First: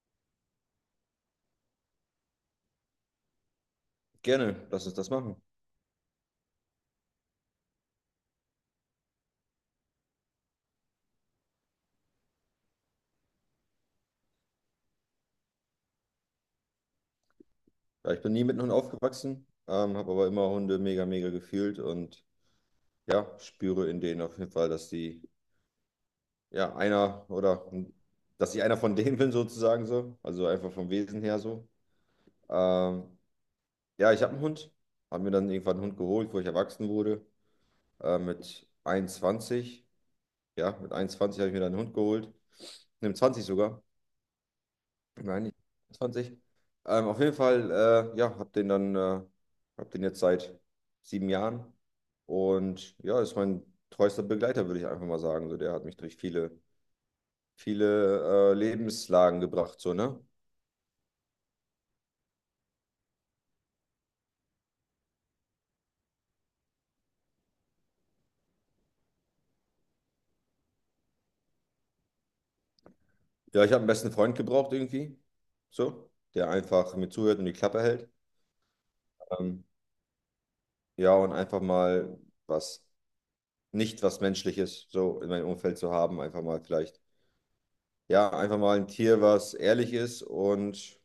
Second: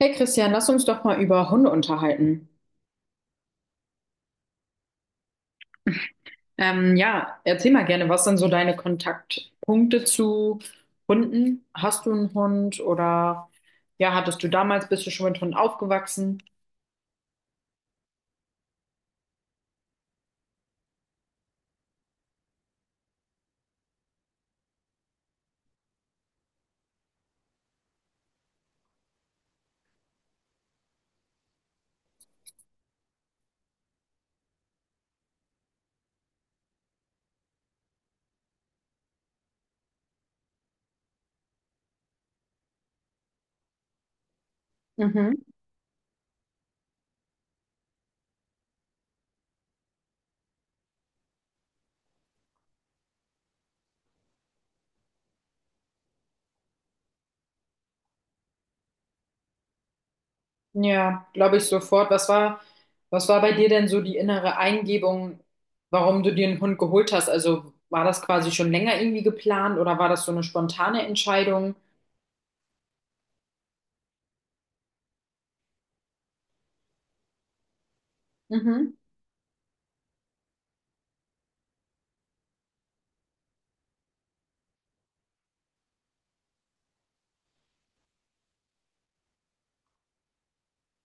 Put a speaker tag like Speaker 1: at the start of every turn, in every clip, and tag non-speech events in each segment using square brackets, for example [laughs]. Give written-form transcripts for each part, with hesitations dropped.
Speaker 1: Hey Christian, lass uns doch mal über Hunde unterhalten.
Speaker 2: Gerne, lass uns das machen.
Speaker 1: Ja, erzähl mal gerne, was sind so deine Kontaktpunkte zu Hunden? Hast du einen Hund oder ja, hattest du damals, bist du schon mit Hunden aufgewachsen?
Speaker 2: Ja, ich bin nie mit Hunden aufgewachsen, habe aber immer Hunde mega, mega gefühlt und ja, spüre in denen auf jeden Fall, dass die, ja, einer oder dass ich einer von [laughs] denen bin sozusagen so, also einfach vom Wesen her so. Ähm, ja, ich habe einen Hund, habe mir dann irgendwann einen Hund geholt, wo ich erwachsen wurde, mit 21, ja, mit 21 habe ich mir dann einen Hund geholt, mit 20 sogar.
Speaker 1: Mhm.
Speaker 2: Nein, nicht 20. Auf jeden Fall, ja, hab den jetzt seit 7 Jahren und ja, ist mein treuester Begleiter, würde ich einfach mal sagen. So, der hat mich durch viele, viele Lebenslagen gebracht, so, ne?
Speaker 1: Ja, glaube ich sofort. Was war bei dir denn so die innere Eingebung, warum du dir einen Hund geholt hast? Also war das quasi schon länger irgendwie geplant oder war das so eine spontane Entscheidung?
Speaker 2: Ja, ich habe einen besten Freund gebraucht irgendwie, so, der einfach mir zuhört und die Klappe hält.
Speaker 1: Mhm.
Speaker 2: Ähm, ja, und einfach mal was, nicht was Menschliches so in meinem Umfeld zu haben, einfach mal vielleicht, ja, einfach mal ein Tier, was ehrlich ist und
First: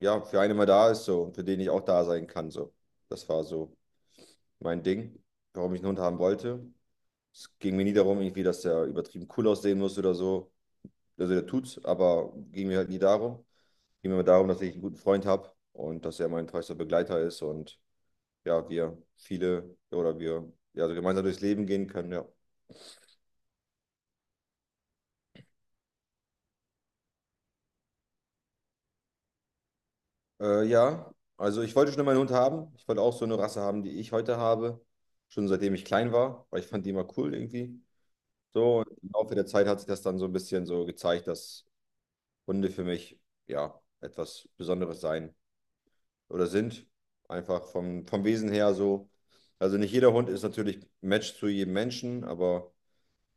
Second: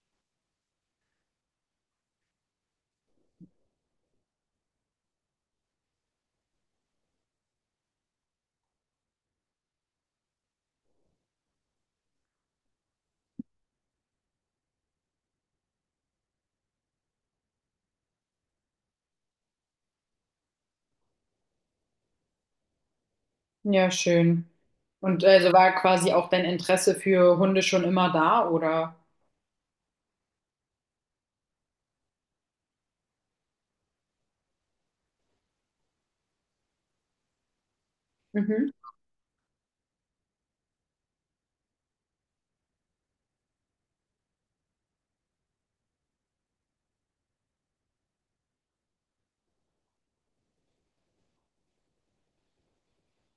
Speaker 2: ja, für einen immer da ist so und für den ich auch da sein kann. So. Das war so mein Ding, warum ich einen Hund haben wollte. Es ging mir nie darum, irgendwie, dass der übertrieben cool aussehen muss oder so. Also der tut's, aber ging mir halt nie darum. Ging mir immer darum, dass ich einen guten Freund habe und dass er mein treuster Begleiter ist und ja, wir viele oder wir ja, also gemeinsam durchs Leben gehen können, ja.
Speaker 1: Ja, schön. Und also war quasi auch dein Interesse für Hunde schon immer da, oder?
Speaker 2: Ja, also ich wollte schon immer einen Hund haben. Ich wollte auch so eine Rasse haben, die ich heute habe. Schon seitdem ich klein war, weil ich fand die immer cool irgendwie.
Speaker 1: Mhm.
Speaker 2: So, und im Laufe der Zeit hat sich das dann so ein bisschen so gezeigt, dass Hunde für mich ja etwas Besonderes sein oder sind. Einfach vom Wesen her so. Also nicht jeder Hund ist natürlich ein Match zu jedem Menschen, aber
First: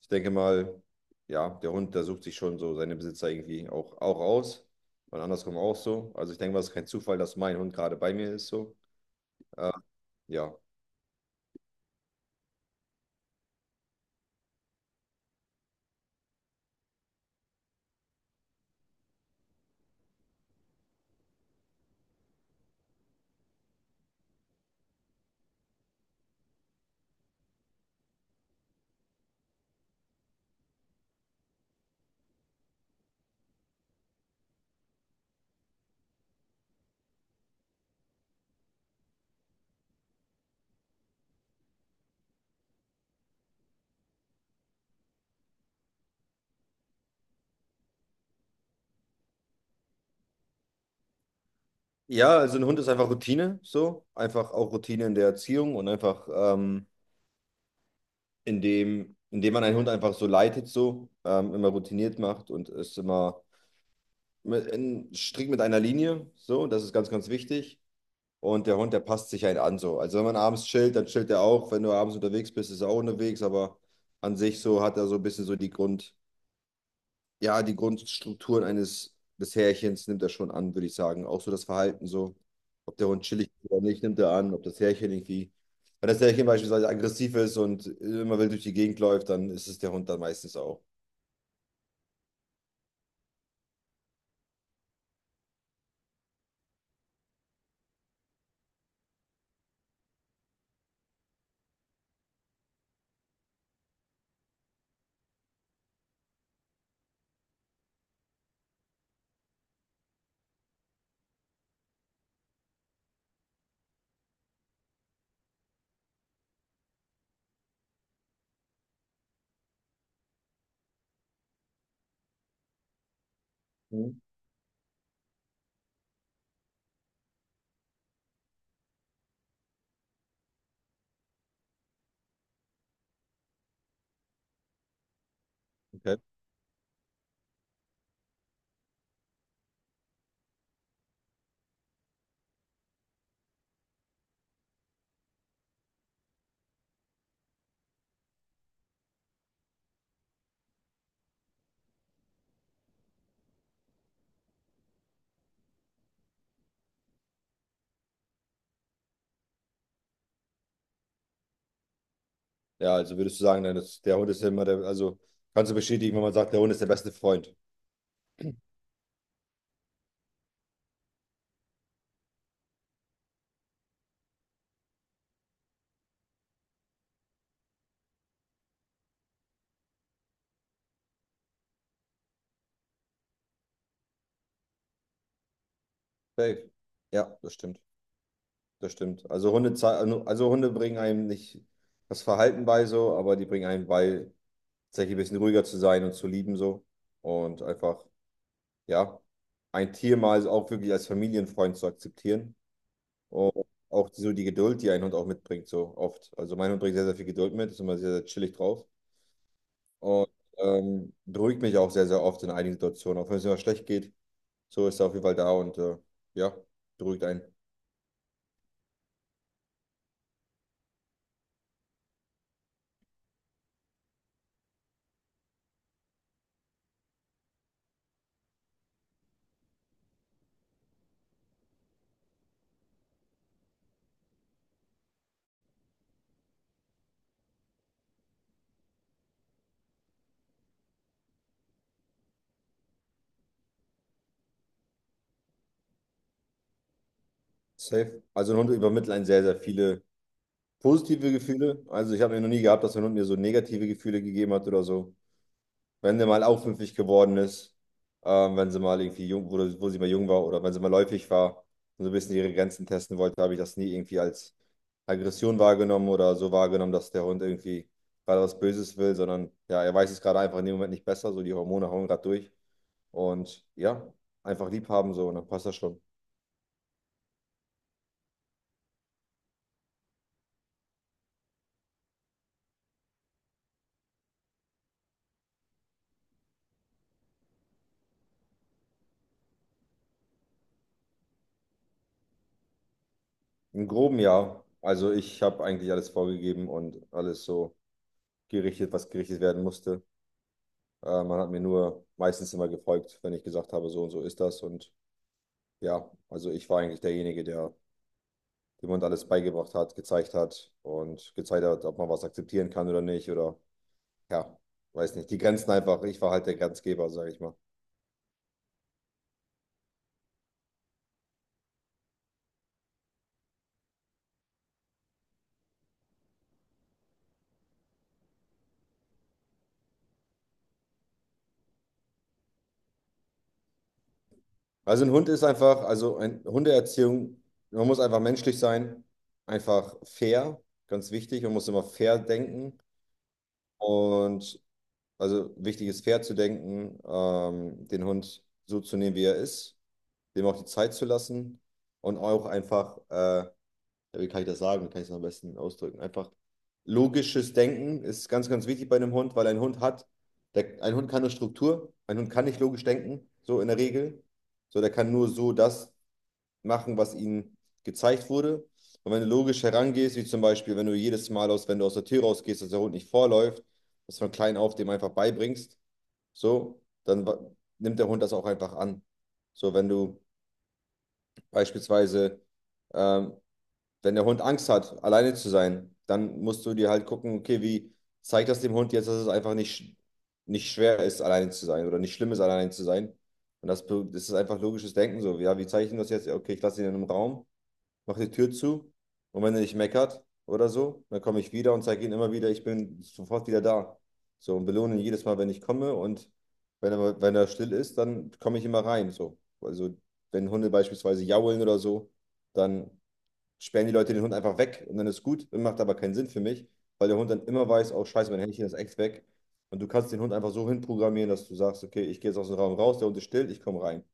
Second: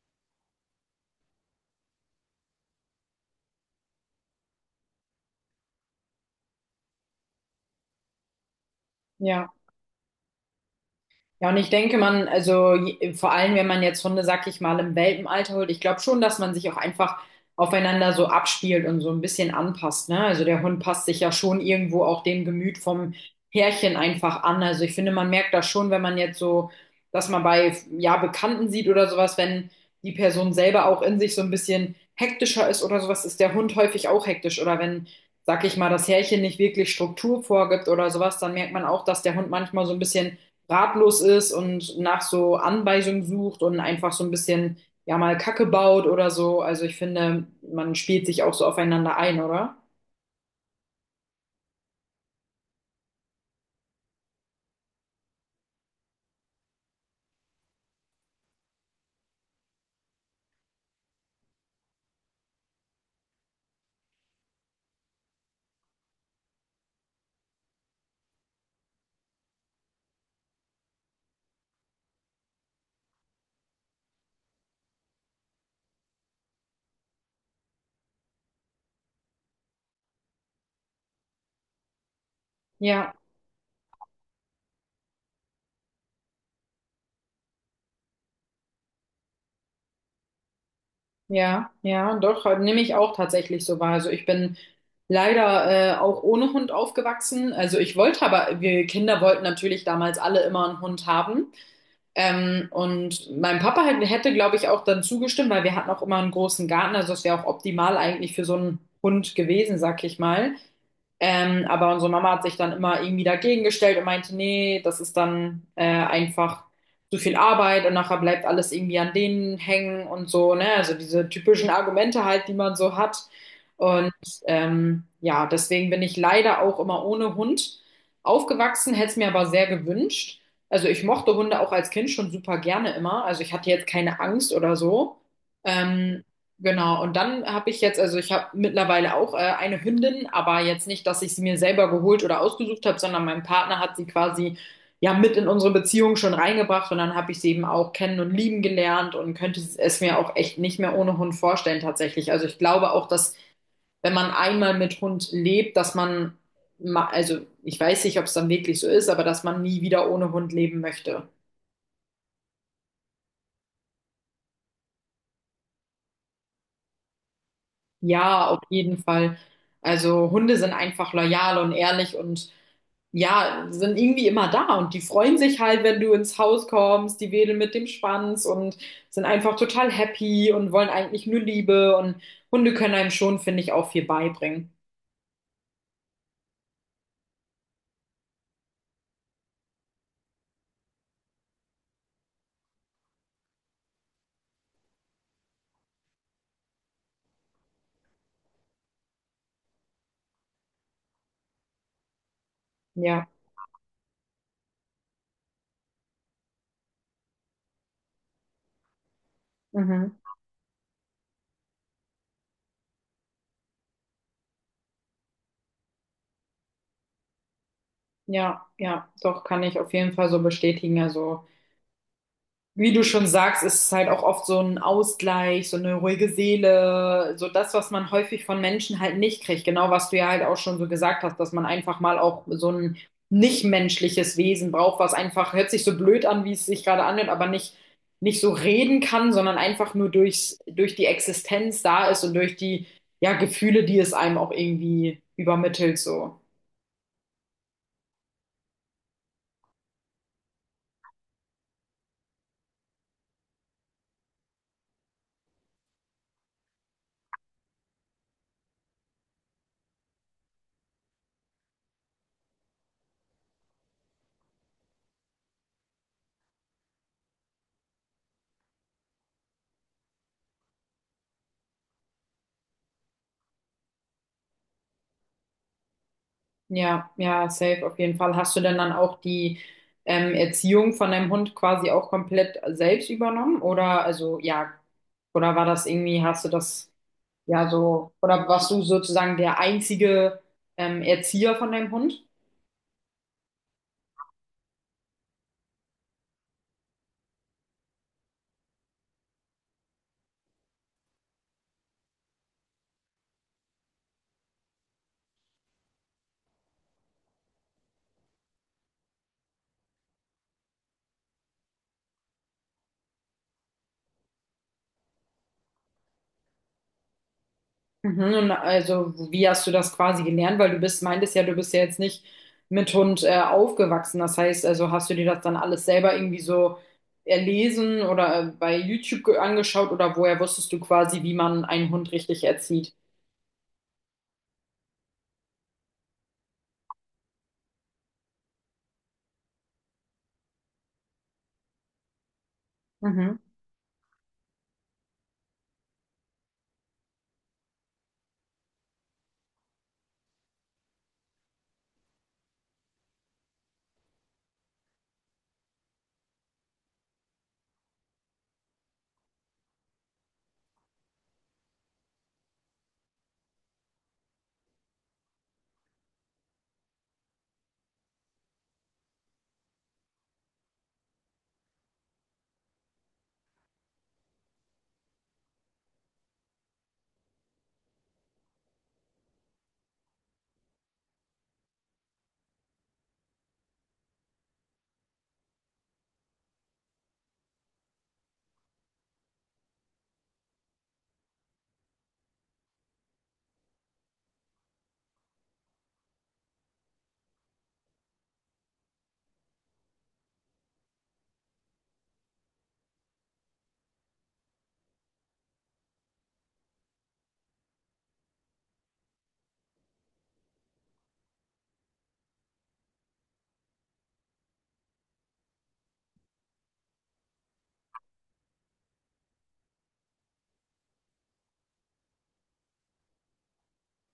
Speaker 2: ich denke mal, ja, der Hund, der sucht sich schon so seine Besitzer irgendwie auch aus. Und andersrum auch so. Also ich denke mal, es ist kein Zufall, dass mein Hund gerade bei mir ist so.
Speaker 1: Ja.
Speaker 2: Äh, ja.
Speaker 1: Ja, und ich denke, man, also vor allem, wenn man jetzt Hunde, sag ich mal, im Welpenalter holt, ich glaube schon, dass man sich auch einfach aufeinander so abspielt und so ein bisschen anpasst, ne? Also der Hund passt sich ja schon irgendwo auch dem Gemüt vom Herrchen einfach an. Also ich finde, man merkt das schon, wenn man jetzt so, dass man bei, ja, Bekannten sieht oder sowas, wenn die Person selber auch in sich so ein bisschen hektischer ist oder sowas, ist der Hund häufig auch hektisch. Oder wenn, sag ich mal, das Herrchen nicht wirklich Struktur vorgibt oder sowas, dann merkt man auch, dass der Hund manchmal so ein bisschen ratlos ist und nach so Anweisungen sucht und einfach so ein bisschen, ja, mal Kacke baut oder so. Also ich finde, man spielt sich auch so aufeinander ein, oder?
Speaker 2: Ja, also ein Hund ist einfach Routine, so. Einfach auch Routine in der Erziehung und einfach indem man einen Hund einfach so leitet, so immer routiniert macht und es immer mit, in, strikt mit einer Linie, so, das ist ganz, ganz wichtig. Und der Hund, der passt sich einen an, so. Also wenn man abends chillt, dann chillt er auch. Wenn du abends unterwegs bist, ist er auch unterwegs, aber an sich so hat er so ein bisschen so die Grund, ja, die Grundstrukturen eines des Härchens nimmt er schon an, würde ich sagen. Auch so das Verhalten so, ob der
Speaker 1: Ja,
Speaker 2: Hund chillig ist oder nicht, nimmt er an, ob das Härchen irgendwie, wenn das Härchen beispielsweise aggressiv ist und immer wild durch die Gegend läuft, dann ist es der Hund dann meistens auch.
Speaker 1: ja, doch, halt nehme ich auch tatsächlich so wahr. Also ich bin leider auch ohne Hund aufgewachsen. Also ich wollte aber, wir Kinder wollten natürlich damals alle immer einen Hund haben. Und mein Papa hätte, glaube ich, auch dann zugestimmt, weil wir hatten auch immer einen großen Garten. Also es wäre auch optimal eigentlich für so einen Hund gewesen, sag ich mal. Aber unsere Mama hat sich dann immer irgendwie dagegen gestellt und meinte, nee, das ist dann einfach zu viel Arbeit und nachher bleibt alles irgendwie an denen hängen und so, ne? Also diese typischen Argumente halt, die man so hat. Und
Speaker 2: Mhm.
Speaker 1: ja, deswegen bin ich leider auch immer ohne Hund aufgewachsen, hätte es mir aber sehr gewünscht. Also ich mochte Hunde auch als Kind schon super gerne immer. Also ich hatte jetzt keine Angst oder so.
Speaker 2: Okay.
Speaker 1: Ähm, Genau, und dann habe ich jetzt, also ich habe mittlerweile auch eine Hündin, aber jetzt nicht, dass ich sie mir selber geholt oder ausgesucht habe, sondern mein Partner hat sie quasi ja mit in unsere Beziehung schon reingebracht und dann habe ich sie eben auch kennen und lieben gelernt und könnte es mir auch echt nicht mehr ohne Hund vorstellen tatsächlich. Also ich glaube auch, dass wenn man einmal mit Hund lebt, dass man, also ich weiß nicht, ob es dann wirklich so ist, aber dass man nie wieder ohne Hund leben möchte.
Speaker 2: Ja, also würdest du sagen, dann ist, der Hund ist ja immer der, also kannst du bestätigen, wenn man sagt, der Hund ist der beste Freund.
Speaker 1: Ja, auf jeden Fall. Also Hunde sind einfach loyal und ehrlich und ja, sind irgendwie immer da und die freuen sich halt, wenn du ins Haus kommst, die wedeln mit dem Schwanz und sind einfach total happy und wollen eigentlich nur Liebe und Hunde können einem schon, finde ich, auch viel beibringen.
Speaker 2: Safe. Ja, das stimmt. Das stimmt. Also Hunde bringen einem nicht das Verhalten bei so, aber die bringen einem bei, tatsächlich ein bisschen ruhiger zu sein und zu lieben so. Und einfach, ja, ein Tier mal so auch wirklich als Familienfreund zu akzeptieren.
Speaker 1: Ja,
Speaker 2: Und auch so die Geduld, die ein Hund auch mitbringt, so oft. Also mein Hund bringt sehr, sehr viel Geduld mit, ist immer sehr, sehr chillig drauf.
Speaker 1: mhm.
Speaker 2: Und beruhigt mich auch sehr, sehr oft in einigen Situationen. Auch wenn es immer schlecht geht, so ist er auf jeden Fall da und ja, beruhigt einen.
Speaker 1: Ja, doch, kann ich auf jeden Fall so bestätigen. Also. Wie du schon sagst, ist es halt auch oft so ein Ausgleich, so eine ruhige Seele, so das, was man häufig von Menschen halt nicht kriegt. Genau, was du ja halt auch schon so gesagt hast, dass man einfach mal auch so ein nichtmenschliches Wesen braucht, was einfach, hört sich so blöd an, wie es sich gerade anhört, aber nicht so reden kann, sondern einfach nur durch die Existenz da ist und durch die, ja, Gefühle, die es einem auch irgendwie übermittelt, so.
Speaker 2: Safe. Also ein Hund übermittelt einen sehr, sehr viele positive Gefühle. Also ich habe noch nie gehabt, dass ein Hund mir so negative Gefühle gegeben hat oder so. Wenn sie mal aufmüpfig geworden ist, wenn sie mal irgendwie jung, wo sie mal jung war oder wenn sie mal läufig war und so ein bisschen ihre Grenzen testen wollte, habe ich das nie irgendwie als Aggression wahrgenommen oder so wahrgenommen, dass der Hund irgendwie gerade was Böses will, sondern ja, er weiß es gerade einfach in dem Moment nicht besser, so die Hormone hauen gerade durch und ja, einfach lieb haben so und dann passt das schon.
Speaker 1: Ja, safe auf jeden Fall. Hast du denn dann auch die Erziehung von deinem Hund quasi auch komplett selbst übernommen? Oder also ja, oder war das irgendwie, hast du das ja so, oder warst du sozusagen der einzige Erzieher von deinem Hund?
Speaker 2: Im groben ja, also ich habe eigentlich alles vorgegeben und alles so gerichtet, was gerichtet werden musste. Man hat mir nur meistens immer gefolgt, wenn ich gesagt habe, so und so ist das. Und ja, also ich war eigentlich derjenige, der dem Hund alles beigebracht hat, gezeigt hat und gezeigt hat, ob man was akzeptieren kann oder nicht. Oder ja, weiß nicht. Die Grenzen einfach. Ich war halt der Grenzgeber, sage ich mal.
Speaker 1: Mhm, und also, wie hast du das quasi gelernt? Weil du bist, meintest ja, du bist ja jetzt nicht mit Hund aufgewachsen. Das heißt, also hast du dir das dann alles selber irgendwie so erlesen oder bei YouTube angeschaut oder woher wusstest du quasi, wie man einen Hund richtig erzieht?
Speaker 2: Also ein Hund ist einfach, also ein Hundeerziehung, man muss einfach menschlich sein, einfach fair, ganz wichtig. Man muss immer fair denken.
Speaker 1: Mhm.
Speaker 2: Und also wichtig ist fair zu denken, den Hund so zu nehmen, wie er ist, dem auch die Zeit zu lassen und auch einfach, ja, wie kann ich das sagen, wie kann ich es am besten ausdrücken? Einfach logisches Denken ist ganz, ganz wichtig bei einem Hund, weil ein Hund hat, der, ein Hund kann nur Struktur, ein Hund kann nicht logisch denken, so in der Regel. So, der kann nur so das machen, was ihm gezeigt wurde. Und wenn du logisch herangehst, wie zum Beispiel, wenn du jedes Mal aus, wenn du aus der Tür rausgehst, dass der Hund nicht vorläuft, dass du von klein auf dem einfach beibringst, so, dann nimmt der Hund das auch einfach an. So, wenn du beispielsweise, ähm, wenn der Hund Angst hat, alleine zu sein, dann musst du dir halt gucken, okay, wie zeigt das dem Hund jetzt, dass es einfach nicht schwer ist, alleine zu sein oder nicht schlimm ist, alleine zu sein. Und das, das ist einfach logisches Denken so. Ja, wie zeige ich ihm das jetzt? Ja, okay, ich lasse ihn in einem Raum, mache die Tür zu und wenn er nicht meckert oder so, dann komme ich wieder und zeige ihm immer wieder, ich bin sofort wieder da. So, und belohne ihn jedes Mal, wenn ich komme und wenn er, wenn er still ist, dann komme ich immer rein. So. Also wenn Hunde beispielsweise jaulen oder so, dann sperren die Leute den Hund einfach weg und dann ist gut, macht aber keinen Sinn für mich, weil der Hund dann immer weiß, oh scheiße, mein Händchen ist echt weg. Und du kannst den Hund einfach so hinprogrammieren, dass du sagst, okay, ich gehe jetzt aus dem Raum raus, der Hund ist still, ich komme rein.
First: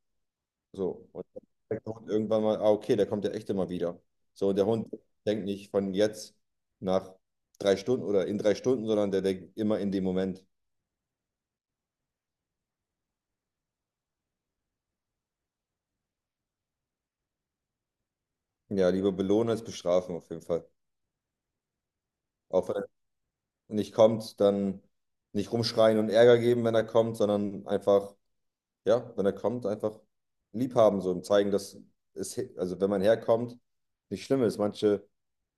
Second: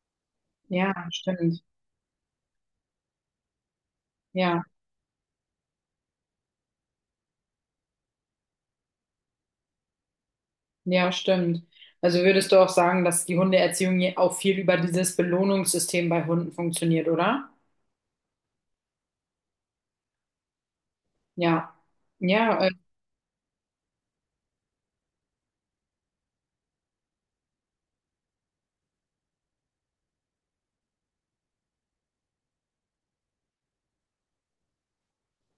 Speaker 1: Ja,
Speaker 2: So, und dann
Speaker 1: stimmt.
Speaker 2: merkt der Hund irgendwann mal, ah, okay, der kommt ja echt immer wieder. So, und
Speaker 1: Ja,
Speaker 2: der Hund denkt nicht von jetzt nach 3 Stunden oder in 3 Stunden, sondern der denkt immer in dem Moment.
Speaker 1: ja, stimmt. Also würdest du auch sagen, dass die Hundeerziehung auch viel über dieses Belohnungssystem bei Hunden funktioniert, oder?
Speaker 2: Ja, lieber belohnen als bestrafen auf jeden Fall.
Speaker 1: Ja. Ja,
Speaker 2: Auch wenn er nicht kommt, dann nicht rumschreien und Ärger geben, wenn er kommt, sondern einfach ja, wenn er kommt, einfach lieb haben, so und zeigen, dass es, also wenn man herkommt, nicht schlimm ist. Manche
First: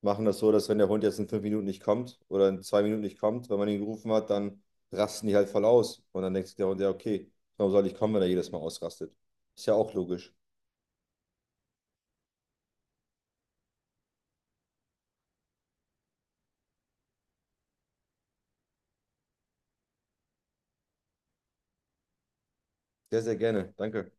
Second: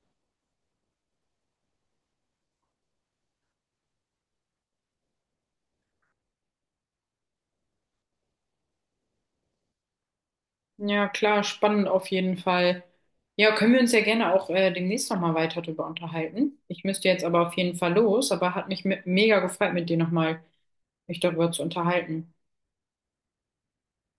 Speaker 2: machen das so, dass wenn der Hund jetzt in 5 Minuten nicht kommt oder in 2 Minuten nicht kommt, wenn man ihn gerufen hat, dann rasten die halt voll aus. Und dann denkt sich der Hund, ja, okay, warum soll ich kommen, wenn er jedes Mal ausrastet? Ist ja auch logisch.
Speaker 1: ja, klar, spannend auf jeden Fall. Ja, können wir uns ja gerne auch demnächst nochmal weiter darüber unterhalten. Ich müsste jetzt aber auf jeden Fall los, aber hat mich mega gefreut, mit dir nochmal mich darüber zu unterhalten.
Speaker 2: Sehr, sehr gerne. Danke.